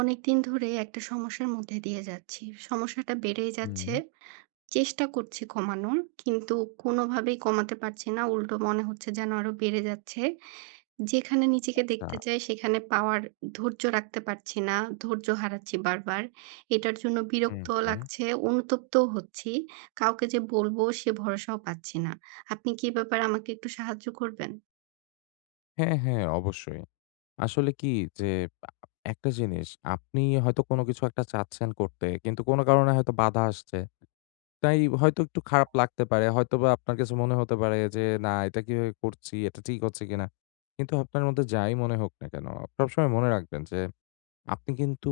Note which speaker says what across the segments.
Speaker 1: অনেকদিন ধরে একটা সমস্যার মধ্যে দিয়ে যাচ্ছি। সমস্যাটা বেড়েই
Speaker 2: হুম,
Speaker 1: যাচ্ছে। চেষ্টা করছি কমানোর, কিন্তু কোনোভাবেই কমাতে পারছি না। উল্টো মনে হচ্ছে যেন আরো বেড়ে যাচ্ছে। যেখানে নিজেকে
Speaker 2: আচ্ছা।
Speaker 1: দেখতে চাই, সেখানে পাওয়ার ধৈর্য রাখতে পারছি না। ধৈর্য হারাচ্ছি বারবার। এটার জন্য
Speaker 2: হুম,
Speaker 1: বিরক্তও
Speaker 2: হুম।
Speaker 1: লাগছে, অনুতপ্তও হচ্ছি। কাউকে যে বলবো, সে ভরসাও পাচ্ছি না। আপনি কি এ ব্যাপারে আমাকে একটু সাহায্য করবেন?
Speaker 2: হ্যাঁ, হ্যাঁ, অবশ্যই। আসলে কি যে আ একটা জিনিস আপনি হয়তো কোনো কিছু একটা চাচ্ছেন করতে কিন্তু কোনো কারণে হয়তো বাধা আসছে। তাই হয়তো একটু খারাপ লাগতে পারে। হয়তোবা আপনার কাছে মনে হতে পারে যে, "না, এটা কিভাবে করছি? এটা ঠিক হচ্ছে কিনা?" কিন্তু আপনার মধ্যে যাই মনে হোক না কেন, সবসময় মনে রাখবেন যে আপনি কিন্তু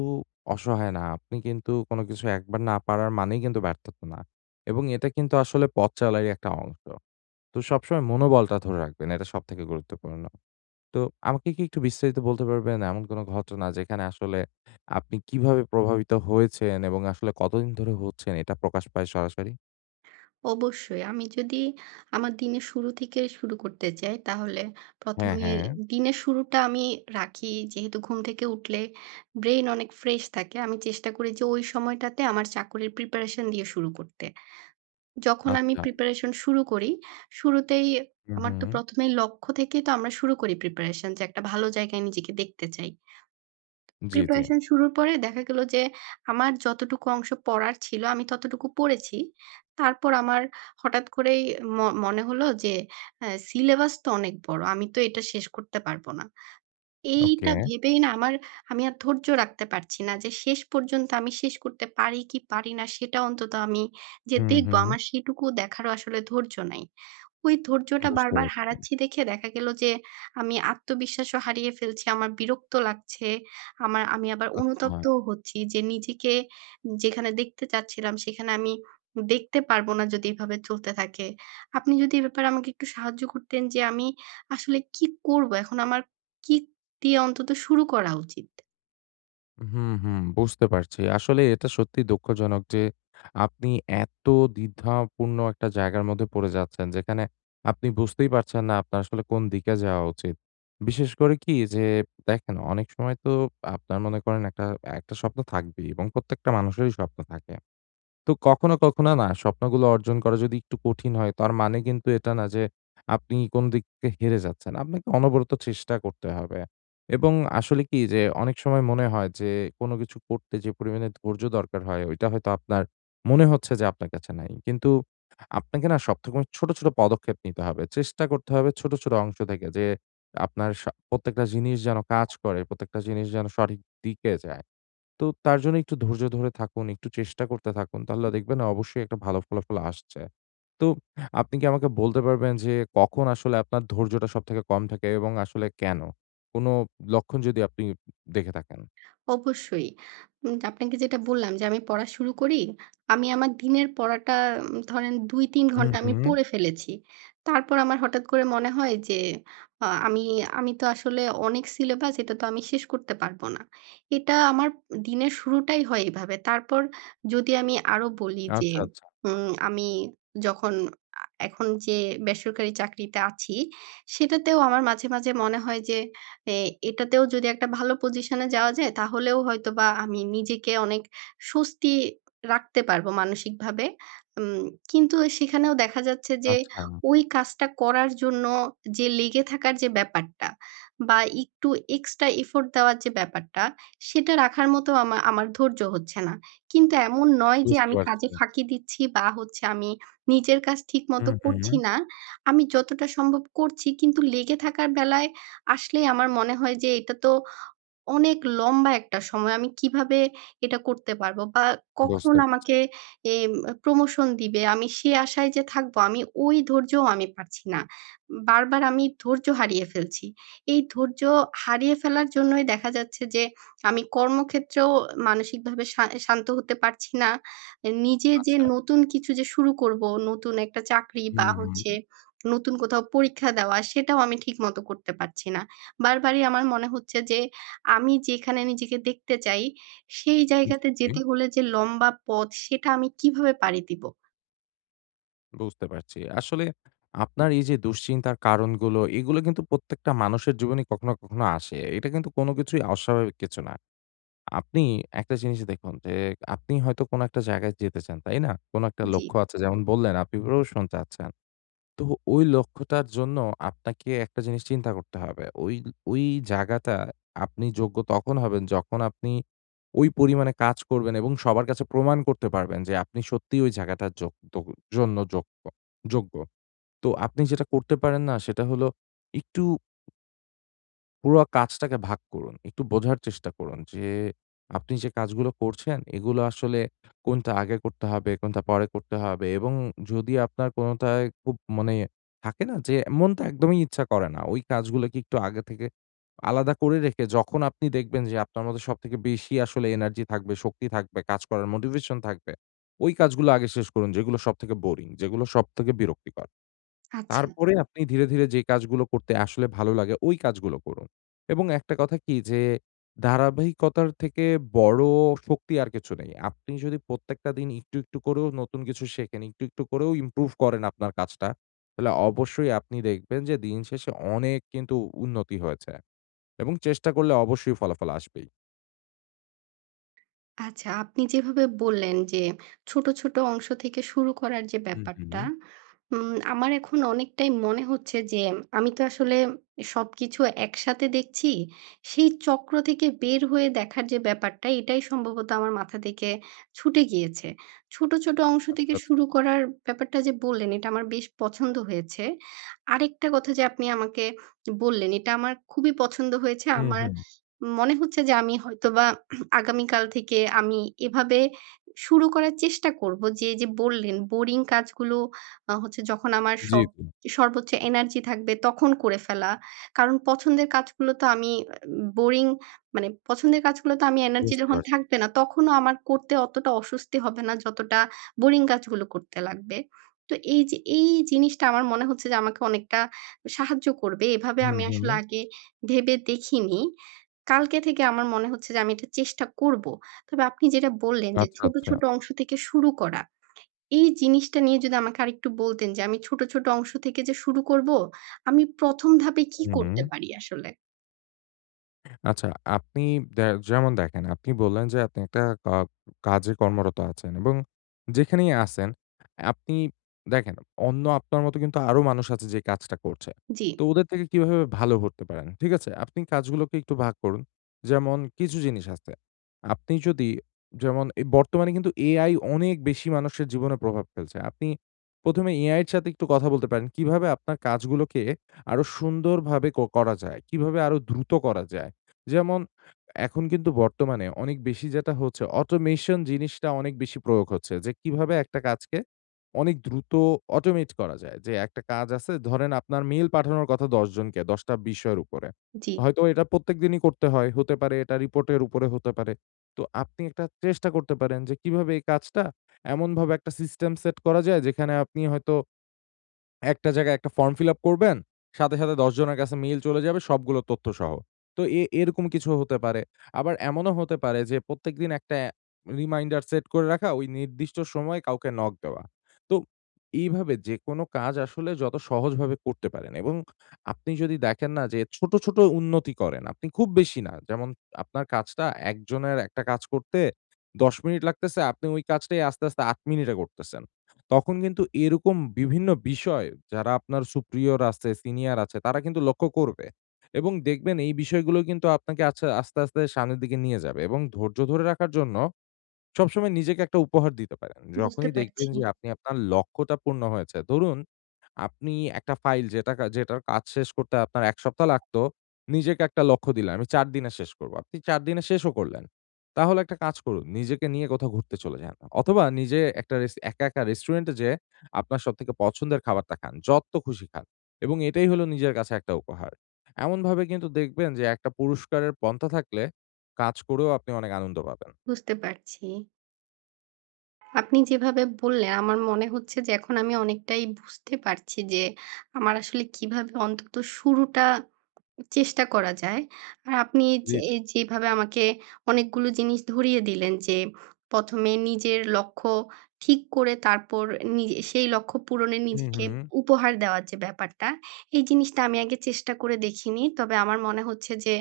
Speaker 2: অসহায় না। আপনি কিন্তু কোনো কিছু একবার না পারার মানেই কিন্তু ব্যর্থতা না। এবং এটা কিন্তু আসলে পথ চলারই একটা অংশ। তো সবসময় মনোবলটা ধরে রাখবেন। এটা সবথেকে গুরুত্বপূর্ণ। তো আমাকে কি একটু বিস্তারিত বলতে পারবেন এমন কোন ঘটনা যেখানে আসলে আপনি কিভাবে প্রভাবিত হয়েছেন এবং আসলে কতদিন ধরে হচ্ছেন এটা প্রকাশ পায় সরাসরি?
Speaker 1: অবশ্যই। আমি যদি আমার দিনের শুরু থেকে শুরু করতে চাই, তাহলে ১ম
Speaker 2: হ্যাঁ,
Speaker 1: এ
Speaker 2: হ্যাঁ।
Speaker 1: দিনের শুরুটা আমি রাখি, যেহেতু ঘুম থেকে উঠলে ব্রেইন অনেক ফ্রেশ থাকে। আমি চেষ্টা করি যে ওই সময়টাতে আমার চাকরির প্রিপারেশন দিয়ে শুরু করতে। যখন আমি
Speaker 2: আচ্ছা।
Speaker 1: প্রিপারেশন শুরু করি, শুরুতেই
Speaker 2: হুম,
Speaker 1: আমার তো
Speaker 2: হুম।
Speaker 1: ১ম এই লক্ষ্য থেকেই তো আমরা শুরু করি প্রিপারেশন যে একটা ভালো জায়গায় নিজেকে দেখতে চাই।
Speaker 2: জি, জি।
Speaker 1: প্রিপারেশন শুরুর পরে দেখা গেল যে, আমার যতটুকু অংশ পড়ার ছিল, আমি ততটুকু পড়েছি। তারপর আমার হঠাৎ করেই ম মনে হলো যে, সিলেবাস তো অনেক বড়। আমি তো এটা শেষ করতে পারব না।
Speaker 2: ওকে।
Speaker 1: এইটা ভেবেই না আমি আর ধৈর্য রাখতে পারছি না যে, শেষ পর্যন্ত আমি শেষ করতে পারি কি পারি না, সেটা অন্তত আমি যে
Speaker 2: হুম,
Speaker 1: দেখব,
Speaker 2: হুম।
Speaker 1: আমার সেটুকু দেখারও আসলে ধৈর্য নাই। ওই ধৈর্যটা
Speaker 2: বুঝতে
Speaker 1: বারবার
Speaker 2: পারছি।
Speaker 1: হারাচ্ছি দেখে দেখা গেল যে আমি আত্মবিশ্বাসও হারিয়ে ফেলছি। আমার বিরক্ত লাগছে। আমি আবার
Speaker 2: আচ্ছা।
Speaker 1: অনুতপ্তও হচ্ছি যে নিজেকে যেখানে দেখতে চাচ্ছিলাম সেখানে আমি দেখতে পারবো না যদি এভাবে চলতে থাকে। আপনি যদি এ ব্যাপারে আমাকে একটু সাহায্য করতেন যে আমি আসলে কি করবো? এখন আমার কি দিয়ে অন্তত শুরু করা উচিত?
Speaker 2: হুম, হুম, বুঝতে পারছি। আসলে এটা সত্যিই দুঃখজনক যে আপনি এত দ্বিধাপূর্ণ একটা জায়গার মধ্যে পড়ে যাচ্ছেন, যেখানে আপনি বুঝতেই পারছেন না আপনার আসলে কোন দিকে যাওয়া উচিত। বিশেষ করে কি যে দেখেন অনেক সময় তো আপনার মনে করেন একটা স্বপ্ন থাকবেই এবং প্রত্যেকটা মানুষেরই স্বপ্ন থাকে। তো কখনো, কখনো না স্বপ্নগুলো অর্জন করা যদি একটু কঠিন হয়, তার মানে কিন্তু এটা না যে আপনি কোন দিক থেকে হেরে যাচ্ছেন। আপনাকে অনবরত চেষ্টা করতে হবে। এবং আসলে কি যে অনেক সময় মনে হয় যে কোন কিছু করতে যে পরিমাণে ধৈর্য দরকার হয়, ওইটা হয়তো আপনার মনে হচ্ছে যে আপনার কাছে নাই। কিন্তু আপনাকে না সবরকম ছোট, ছোট পদক্ষেপ নিতে হবে। চেষ্টা করতে হবে ছোট, ছোট অংশ থেকে যে আপনার প্রত্যেকটা জিনিস যেন কাজ করে, প্রত্যেকটা জিনিস যেন সঠিক দিকে যায়। তো তার জন্য একটু ধৈর্য ধরে থাকুন, একটু চেষ্টা করতে থাকুন। তাহলে দেখবেন অবশ্যই একটা ভালো ফলাফল আসছে। তো আপনি কি আমাকে বলতে পারবেন যে কখন আসলে আপনার ধৈর্যটা সবথেকে কম থাকে এবং আসলে কেন? কোন লক্ষণ যদি আপনি দেখে থাকেন?
Speaker 1: অবশ্যই। আপনাকে যেটা বললাম যে আমি পড়া শুরু করি। আমি আমার দিনের পড়াটা ধরেন ২-৩
Speaker 2: হুম,
Speaker 1: ঘন্টা আমি
Speaker 2: হুম।
Speaker 1: পড়ে ফেলেছি। তারপর আমার হঠাৎ করে মনে হয় যে আ আমি আমি তো আসলে অনেক সিলেবাস, এটা তো আমি শেষ করতে পারব না। এটা আমার দিনের শুরুটাই হয় এভাবে। তারপর যদি আমি আরো বলি যে
Speaker 2: আচ্ছা, আচ্ছা,
Speaker 1: আমি যখন আ এখন যে বেসরকারি চাকরিতে আছি, সেটাতেও আমার মাঝে, মাঝে মনে হয় যে এ এটাতেও যদি একটা ভালো পজিশনে যাওয়া যায় তাহলেও হয়তোবা আমি নিজেকে অনেক স্বস্তি রাখতে পারবো মানসিকভাবে। উম কিন্তু সেখানেও দেখা যাচ্ছে যে
Speaker 2: আচ্ছা।
Speaker 1: ওই কাজটা করার জন্য যে লেগে থাকার যে ব্যাপারটা বা একটু এক্সট্রা এফোর্ট দেওয়ার যে ব্যাপারটা, সেটা রাখার মতো আমার ধৈর্য হচ্ছে না। কিন্তু এমন নয় যে
Speaker 2: বুঝতে
Speaker 1: আমি
Speaker 2: পারছি।
Speaker 1: কাজে ফাঁকি দিচ্ছি বা হচ্ছে আমি নিজের কাজ ঠিকমতো
Speaker 2: হুম, হুম।
Speaker 1: করছি না। আমি যতটা সম্ভব করছি, কিন্তু লেগে থাকার বেলায় আসলেই আমার মনে হয় যে এটা তো অনেক লম্বা একটা সময়। আমি কিভাবে এটা করতে পারবো? বা কখন
Speaker 2: বুঝতে পারছি।
Speaker 1: আমাকে এম প্রমোশন দিবে? আমি সে আশায় যে থাকবো, আমি ওই ধৈর্যও আমি পারছি না। বারবার আমি ধৈর্য হারিয়ে ফেলছি। এই ধৈর্য হারিয়ে ফেলার জন্যই দেখা যাচ্ছে যে আমি কর্মক্ষেত্রেও মানসিকভাবে শান্ত হতে পারছি না। নিজে যে
Speaker 2: আচ্ছা।
Speaker 1: নতুন কিছু যে শুরু করবো, নতুন একটা চাকরি বা
Speaker 2: হুম, হুম।
Speaker 1: হচ্ছে নতুন কোথাও পরীক্ষা দেওয়া, সেটাও আমি ঠিকমতো করতে পারছি না। বারবারই আমার মনে হচ্ছে যে আমি যেখানে নিজেকে দেখতে চাই, সেই
Speaker 2: জি,
Speaker 1: জায়গাতে
Speaker 2: জি।
Speaker 1: যেতে হলে যে লম্বা পথ, সেটা আমি কিভাবে পাড়ি দিব?
Speaker 2: বুঝতে পারছি। আসলে আপনার এই যে দুশ্চিন্তার কারণগুলো, এগুলো কিন্তু প্রত্যেকটা মানুষের জীবনে কখনো, কখনো আসে। এটা কিন্তু কোন কিছুই অস্বাভাবিক কিছু না। আপনি একটা জিনিস দেখুন যে, আপনি হয়তো কোনো একটা জায়গায় যেতে চান, তাই না? কোনো একটা
Speaker 1: জি,
Speaker 2: লক্ষ্য আছে যেমন বললেন আপনি প্রমোশন চাচ্ছেন। তো ওই লক্ষ্যটার জন্য আপনাকে একটা জিনিস চিন্তা করতে হবে। ওই ওই জায়গাটা আপনি যোগ্য তখন হবেন যখন আপনি ওই পরিমাণে কাজ করবেন এবং সবার কাছে প্রমাণ করতে পারবেন যে আপনি সত্যিই ওই জায়গাটার যোগ যোগ জন্য যোগ্য যোগ্য। তো আপনি যেটা করতে পারেন না সেটা হলো একটু পুরো কাজটাকে ভাগ করুন। একটু বোঝার চেষ্টা করুন যে, আপনি যে কাজগুলো করছেন, এগুলো আসলে কোনটা আগে করতে হবে, কোনটা পরে করতে হবে এবং যদি আপনার কোনটায় খুব মানে থাকে না যে, মনটা একদমই ইচ্ছা করে না। ওই কাজগুলোকে একটু আগে থেকে আলাদা করে রেখে যখন আপনি দেখবেন যে, আপনার মধ্যে সবথেকে বেশি আসলে এনার্জি থাকবে, শক্তি থাকবে, কাজ করার মোটিভেশন থাকবে, ওই কাজগুলো আগে শেষ করুন যেগুলো সবথেকে বোরিং, যেগুলো সবথেকে বিরক্তিকর।
Speaker 1: আচ্ছা।
Speaker 2: তারপরে আপনি ধীরে, ধীরে যে কাজগুলো করতে আসলে ভালো লাগে ওই কাজগুলো করুন। এবং একটা কথা কি যে ধারাবাহিকতার থেকে বড় শক্তি আর কিছু নেই। আপনি যদি প্রত্যেকটা দিন একটু, একটু করেও নতুন কিছু শেখেন, একটু, একটু করেও ইমপ্রুভ করেন আপনার কাজটা, তাহলে অবশ্যই আপনি দেখবেন যে দিন শেষে অনেক কিন্তু উন্নতি হয়েছে। এবং চেষ্টা করলে অবশ্যই ফলাফল আসবেই।
Speaker 1: আচ্ছা, আপনি যেভাবে বললেন যে ছোট, ছোট অংশ থেকে শুরু করার যে
Speaker 2: হুম, হুম।
Speaker 1: ব্যাপারটা, আমার এখন অনেকটাই মনে হচ্ছে যে আমি তো আসলে সবকিছু একসাথে দেখছি। সেই চক্র থেকে বের হয়ে দেখার যে ব্যাপারটা, এটাই সম্ভবত আমার মাথা থেকে ছুটে গিয়েছে। ছোট, ছোট অংশ
Speaker 2: আচ্ছা,
Speaker 1: থেকে
Speaker 2: আচ্ছা।
Speaker 1: শুরু করার ব্যাপারটা যে বললেন, এটা আমার বেশ পছন্দ হয়েছে। আরেকটা কথা যে আপনি আমাকে বললেন, এটা আমার খুবই পছন্দ হয়েছে।
Speaker 2: হুম,
Speaker 1: আমার
Speaker 2: হুম।
Speaker 1: মনে হচ্ছে যে আমি হয়তোবা আগামীকাল থেকে আমি এভাবে শুরু করার চেষ্টা করব। যে, এই যে বললেন বোরিং কাজগুলো আ হচ্ছে যখন আমার
Speaker 2: জি, জি।
Speaker 1: সর্বোচ্চ এনার্জি থাকবে তখন করে ফেলা। কারণ পছন্দের কাজগুলো তো আমি আ বোরিং মানে পছন্দের কাজগুলো তো আমি এনার্জি
Speaker 2: বুঝতে
Speaker 1: যখন
Speaker 2: পারছি।
Speaker 1: থাকবে না তখনও আমার করতে অতটা অস্বস্তি হবে না যতটা বোরিং কাজগুলো করতে লাগবে। তো এই যে এই জিনিসটা আমার মনে হচ্ছে যে আমাকে অনেকটা সাহায্য করবে। এভাবে
Speaker 2: হুম,
Speaker 1: আমি
Speaker 2: হুম।
Speaker 1: আসলে আগে ভেবে দেখিনি। কালকে থেকে আমার মনে হচ্ছে যে আমি এটা চেষ্টা করব। তবে আপনি যেটা বললেন যে
Speaker 2: আচ্ছা,
Speaker 1: ছোট,
Speaker 2: আচ্ছা।
Speaker 1: ছোট অংশ থেকে শুরু করা। এই জিনিসটা নিয়ে যদি আমাকে আরেকটু বলতেন যে আমি ছোট, ছোট অংশ থেকে যে শুরু করব, আমি ১ম ধাপে কি
Speaker 2: হুম।
Speaker 1: করতে পারি আসলে?
Speaker 2: আচ্ছা, আপনি দে যেমন দেখেন, আপনি বললেন যে আপনি একটা কাজে কর্মরত আছেন এবং যেখানেই আছেন, আপনি দেখেন অন্য আপনার মতো কিন্তু আরো মানুষ আছে যে কাজটা করছে।
Speaker 1: জি,
Speaker 2: তো ওদের থেকে কিভাবে ভালো হতে পারেন, ঠিক আছে? আপনি কাজগুলোকে একটু ভাগ করুন। যেমন কিছু জিনিস আছে। আপনি যদি যেমন এই বর্তমানে কিন্তু AI অনেক বেশি মানুষের জীবনে প্রভাব ফেলছে। আপনি ১ম এ AI এর সাথে একটু কথা বলতে পারেন। কিভাবে আপনার কাজগুলোকে আরো সুন্দরভাবে করা যায়? কিভাবে আরো দ্রুত করা যায়? যেমন এখন কিন্তু বর্তমানে অনেক বেশি যেটা হচ্ছে অটোমেশন জিনিসটা অনেক বেশি প্রয়োগ হচ্ছে। যে কিভাবে একটা কাজকে অনেক দ্রুত অটোমেট করা যায়। যে একটা কাজ আছে ধরেন আপনার মেইল পাঠানোর কথা ১০ জনকে ১০ টা বিষয়ের উপরে।
Speaker 1: জি।
Speaker 2: হয়তো এটা প্রত্যেকদিনই করতে হয়। হতে পারে এটা রিপোর্টের উপরে হতে পারে। তো আপনি একটা চেষ্টা করতে পারেন যে কিভাবে এই কাজটা এমনভাবে একটা সিস্টেম সেট করা যায় যেখানে আপনি হয়তো একটা জায়গায় একটা ফর্ম ফিল আপ করবেন। সাথে, সাথে ১০ জনের কাছে মেইল চলে যাবে সবগুলো তথ্যসহ। তো এরকম কিছু হতে পারে। আবার এমনও হতে পারে যে প্রত্যেকদিন একটা রিমাইন্ডার সেট করে রাখা, ওই নির্দিষ্ট সময়ে কাউকে নক দেওয়া। তো এইভাবে যেকোনো কাজ আসলে যত সহজভাবে করতে পারেন এবং আপনি যদি দেখেন না যে ছোট, ছোট উন্নতি করেন, আপনি খুব বেশি না। যেমন আপনার কাজটা একজনের একটা কাজ করতে ১০ মিনিট লাগতেছে, আপনি ওই কাজটাই আস্তে, আস্তে ৮ মিনিটে করতেছেন। তখন কিন্তু এরকম বিভিন্ন বিষয় যারা আপনার superior আছে, সিনিয়র আছে তারা কিন্তু লক্ষ্য করবে। এবং দেখবেন এই বিষয়গুলো কিন্তু আপনাকে আচ্ছা আস্তে, আস্তে সামনের দিকে নিয়ে যাবে এবং ধৈর্য ধরে রাখার জন্য সবসময় নিজেকে একটা উপহার দিতে পারেন।
Speaker 1: বুঝতে
Speaker 2: যখনই দেখবেন
Speaker 1: পারছি,
Speaker 2: যে আপনি আপনার লক্ষ্যটা পূর্ণ হয়েছে। ধরুন, আপনি একটা ফাইল যেটার কাজ শেষ করতে আপনার ১ সপ্তাহ লাগতো, নিজেকে একটা লক্ষ্য দিলেন, "আমি ৪ দিনে শেষ করব।" আপনি ৪ দিনে শেষও করলেন। তাহলে একটা কাজ করুন, নিজেকে নিয়ে কোথাও ঘুরতে চলে যান। অথবা নিজে একটা একা, একা রেস্টুরেন্টে যেয়ে আপনার সবথেকে পছন্দের খাবারটা খান। যত খুশি খান। এবং এটাই হলো নিজের কাছে একটা উপহার। এমনভাবে কিন্তু দেখবেন যে একটা পুরস্কারের পন্থা থাকলে কাজ করেও আপনি অনেক আনন্দ পাবেন।
Speaker 1: বুঝতে পারছি। আপনি যেভাবে বললেন, আমার মনে হচ্ছে যে এখন আমি অনেকটাই বুঝতে পারছি যে আমার আসলে কিভাবে অন্তত শুরুটা চেষ্টা করা যায়। আর আপনি
Speaker 2: জি।
Speaker 1: যে এই যেভাবে আমাকে অনেকগুলো জিনিস ধরিয়ে দিলেন যে ১ম এ নিজের লক্ষ্য ঠিক করে তারপর নিজে সেই লক্ষ্য পূরণে
Speaker 2: হুম,
Speaker 1: নিজেকে
Speaker 2: হুম।
Speaker 1: উপহার দেওয়ার যে ব্যাপারটা, এই জিনিসটা আমি আগে চেষ্টা করে দেখিনি। তবে আমার মনে হচ্ছে যে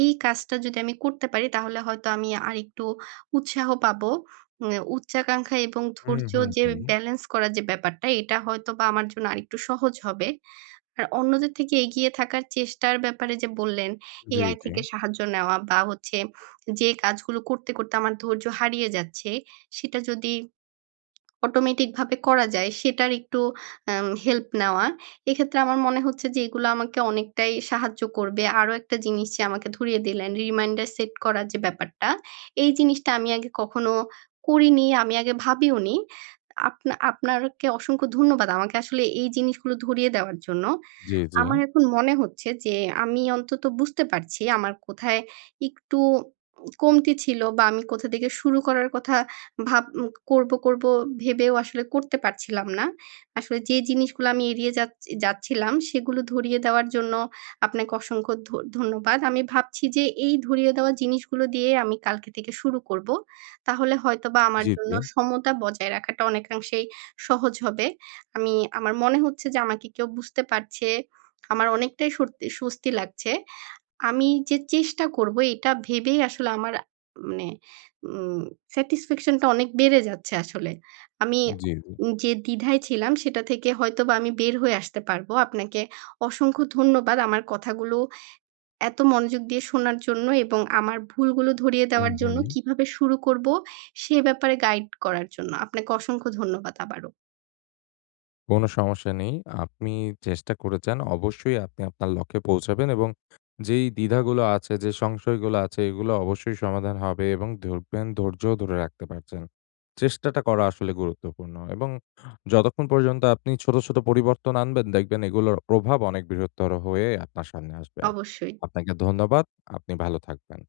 Speaker 1: এই কাজটা যদি আমি করতে পারি তাহলে হয়তো আমি আরেকটু উৎসাহ পাবো। উচ্চাকাঙ্ক্ষা এবং
Speaker 2: হুম,
Speaker 1: ধৈর্য
Speaker 2: হুম,
Speaker 1: যে
Speaker 2: হুম।
Speaker 1: ব্যালেন্স করার যে ব্যাপারটা, এটা হয়তোবা আমার জন্য আরেকটু সহজ হবে। আর অন্যদের থেকে এগিয়ে থাকার চেষ্টার ব্যাপারে যে বললেন,
Speaker 2: জি,
Speaker 1: AI
Speaker 2: জি।
Speaker 1: থেকে সাহায্য নেওয়া বা হচ্ছে যে কাজগুলো করতে, করতে আমার ধৈর্য হারিয়ে যাচ্ছে, সেটা যদি অটোমেটিক ভাবে করা যায়, সেটার একটু হেল্প নেওয়া। এক্ষেত্রে আমার মনে হচ্ছে যে এগুলো আমাকে অনেকটাই সাহায্য করবে। আরো একটা জিনিস যে আমাকে ধরিয়ে দিলেন, রিমাইন্ডার সেট করার যে ব্যাপারটা, এই জিনিসটা আমি আগে কখনো করিনি, আমি আগে ভাবিওনি। আপনাকে অসংখ্য ধন্যবাদ আমাকে আসলে এই জিনিসগুলো ধরিয়ে দেওয়ার জন্য।
Speaker 2: জি, জি।
Speaker 1: আমার এখন মনে হচ্ছে যে আমি অন্তত বুঝতে পারছি আমার কোথায় একটু কমতি ছিল বা আমি কোথা থেকে শুরু করার কথা করব করব ভেবেও আসলে করতে পারছিলাম না। আসলে যে জিনিসগুলো আমি এড়িয়ে যাচ্ছিলাম সেগুলো ধরিয়ে দেওয়ার জন্য আপনাকে অসংখ্য ধন্যবাদ। আমি ভাবছি যে এই ধরিয়ে দেওয়া জিনিসগুলো দিয়ে আমি কালকে থেকে শুরু করব। তাহলে হয়তোবা আমার
Speaker 2: জি,
Speaker 1: জন্য
Speaker 2: জি।
Speaker 1: সমতা বজায় রাখাটা অনেকাংশেই সহজ হবে। আমার মনে হচ্ছে যে আমাকে কেউ বুঝতে পারছে, আমার অনেকটাই সত্যি স্বস্তি লাগছে। আমি যে চেষ্টা করব, এটা ভেবেই আসলে আমার মানে উম স্যাটিসফ্যাকশন টা অনেক বেড়ে যাচ্ছে আসলে। আমি
Speaker 2: জি, জি।
Speaker 1: যে দ্বিধায় ছিলাম সেটা থেকে হয়তোবা আমি বের হয়ে আসতে পারব। আপনাকে অসংখ্য ধন্যবাদ আমার কথাগুলো এত মনোযোগ দিয়ে শোনার জন্য এবং আমার ভুলগুলো ধরিয়ে
Speaker 2: হুম,
Speaker 1: দেওয়ার জন্য,
Speaker 2: হুম।
Speaker 1: কিভাবে শুরু করব সে ব্যাপারে গাইড করার জন্য। আপনাকে অসংখ্য ধন্যবাদ আবারও।
Speaker 2: কোনো সমস্যা নেই। আপনি চেষ্টা করে যান। অবশ্যই আপনি আপনার লক্ষ্যে পৌঁছাবেন এবং যেই দ্বিধাগুলো আছে, যে সংশয়গুলো আছে এগুলো অবশ্যই সমাধান হবে এবং ধরবেন ধৈর্যও ধরে রাখতে পারছেন। চেষ্টাটা করা আসলে গুরুত্বপূর্ণ এবং যতক্ষণ পর্যন্ত আপনি ছোট, ছোট পরিবর্তন আনবেন দেখবেন এগুলোর প্রভাব অনেক বৃহত্তর হয়ে আপনার সামনে আসবে।
Speaker 1: অবশ্যই।
Speaker 2: আপনাকে ধন্যবাদ। আপনি ভালো থাকবেন।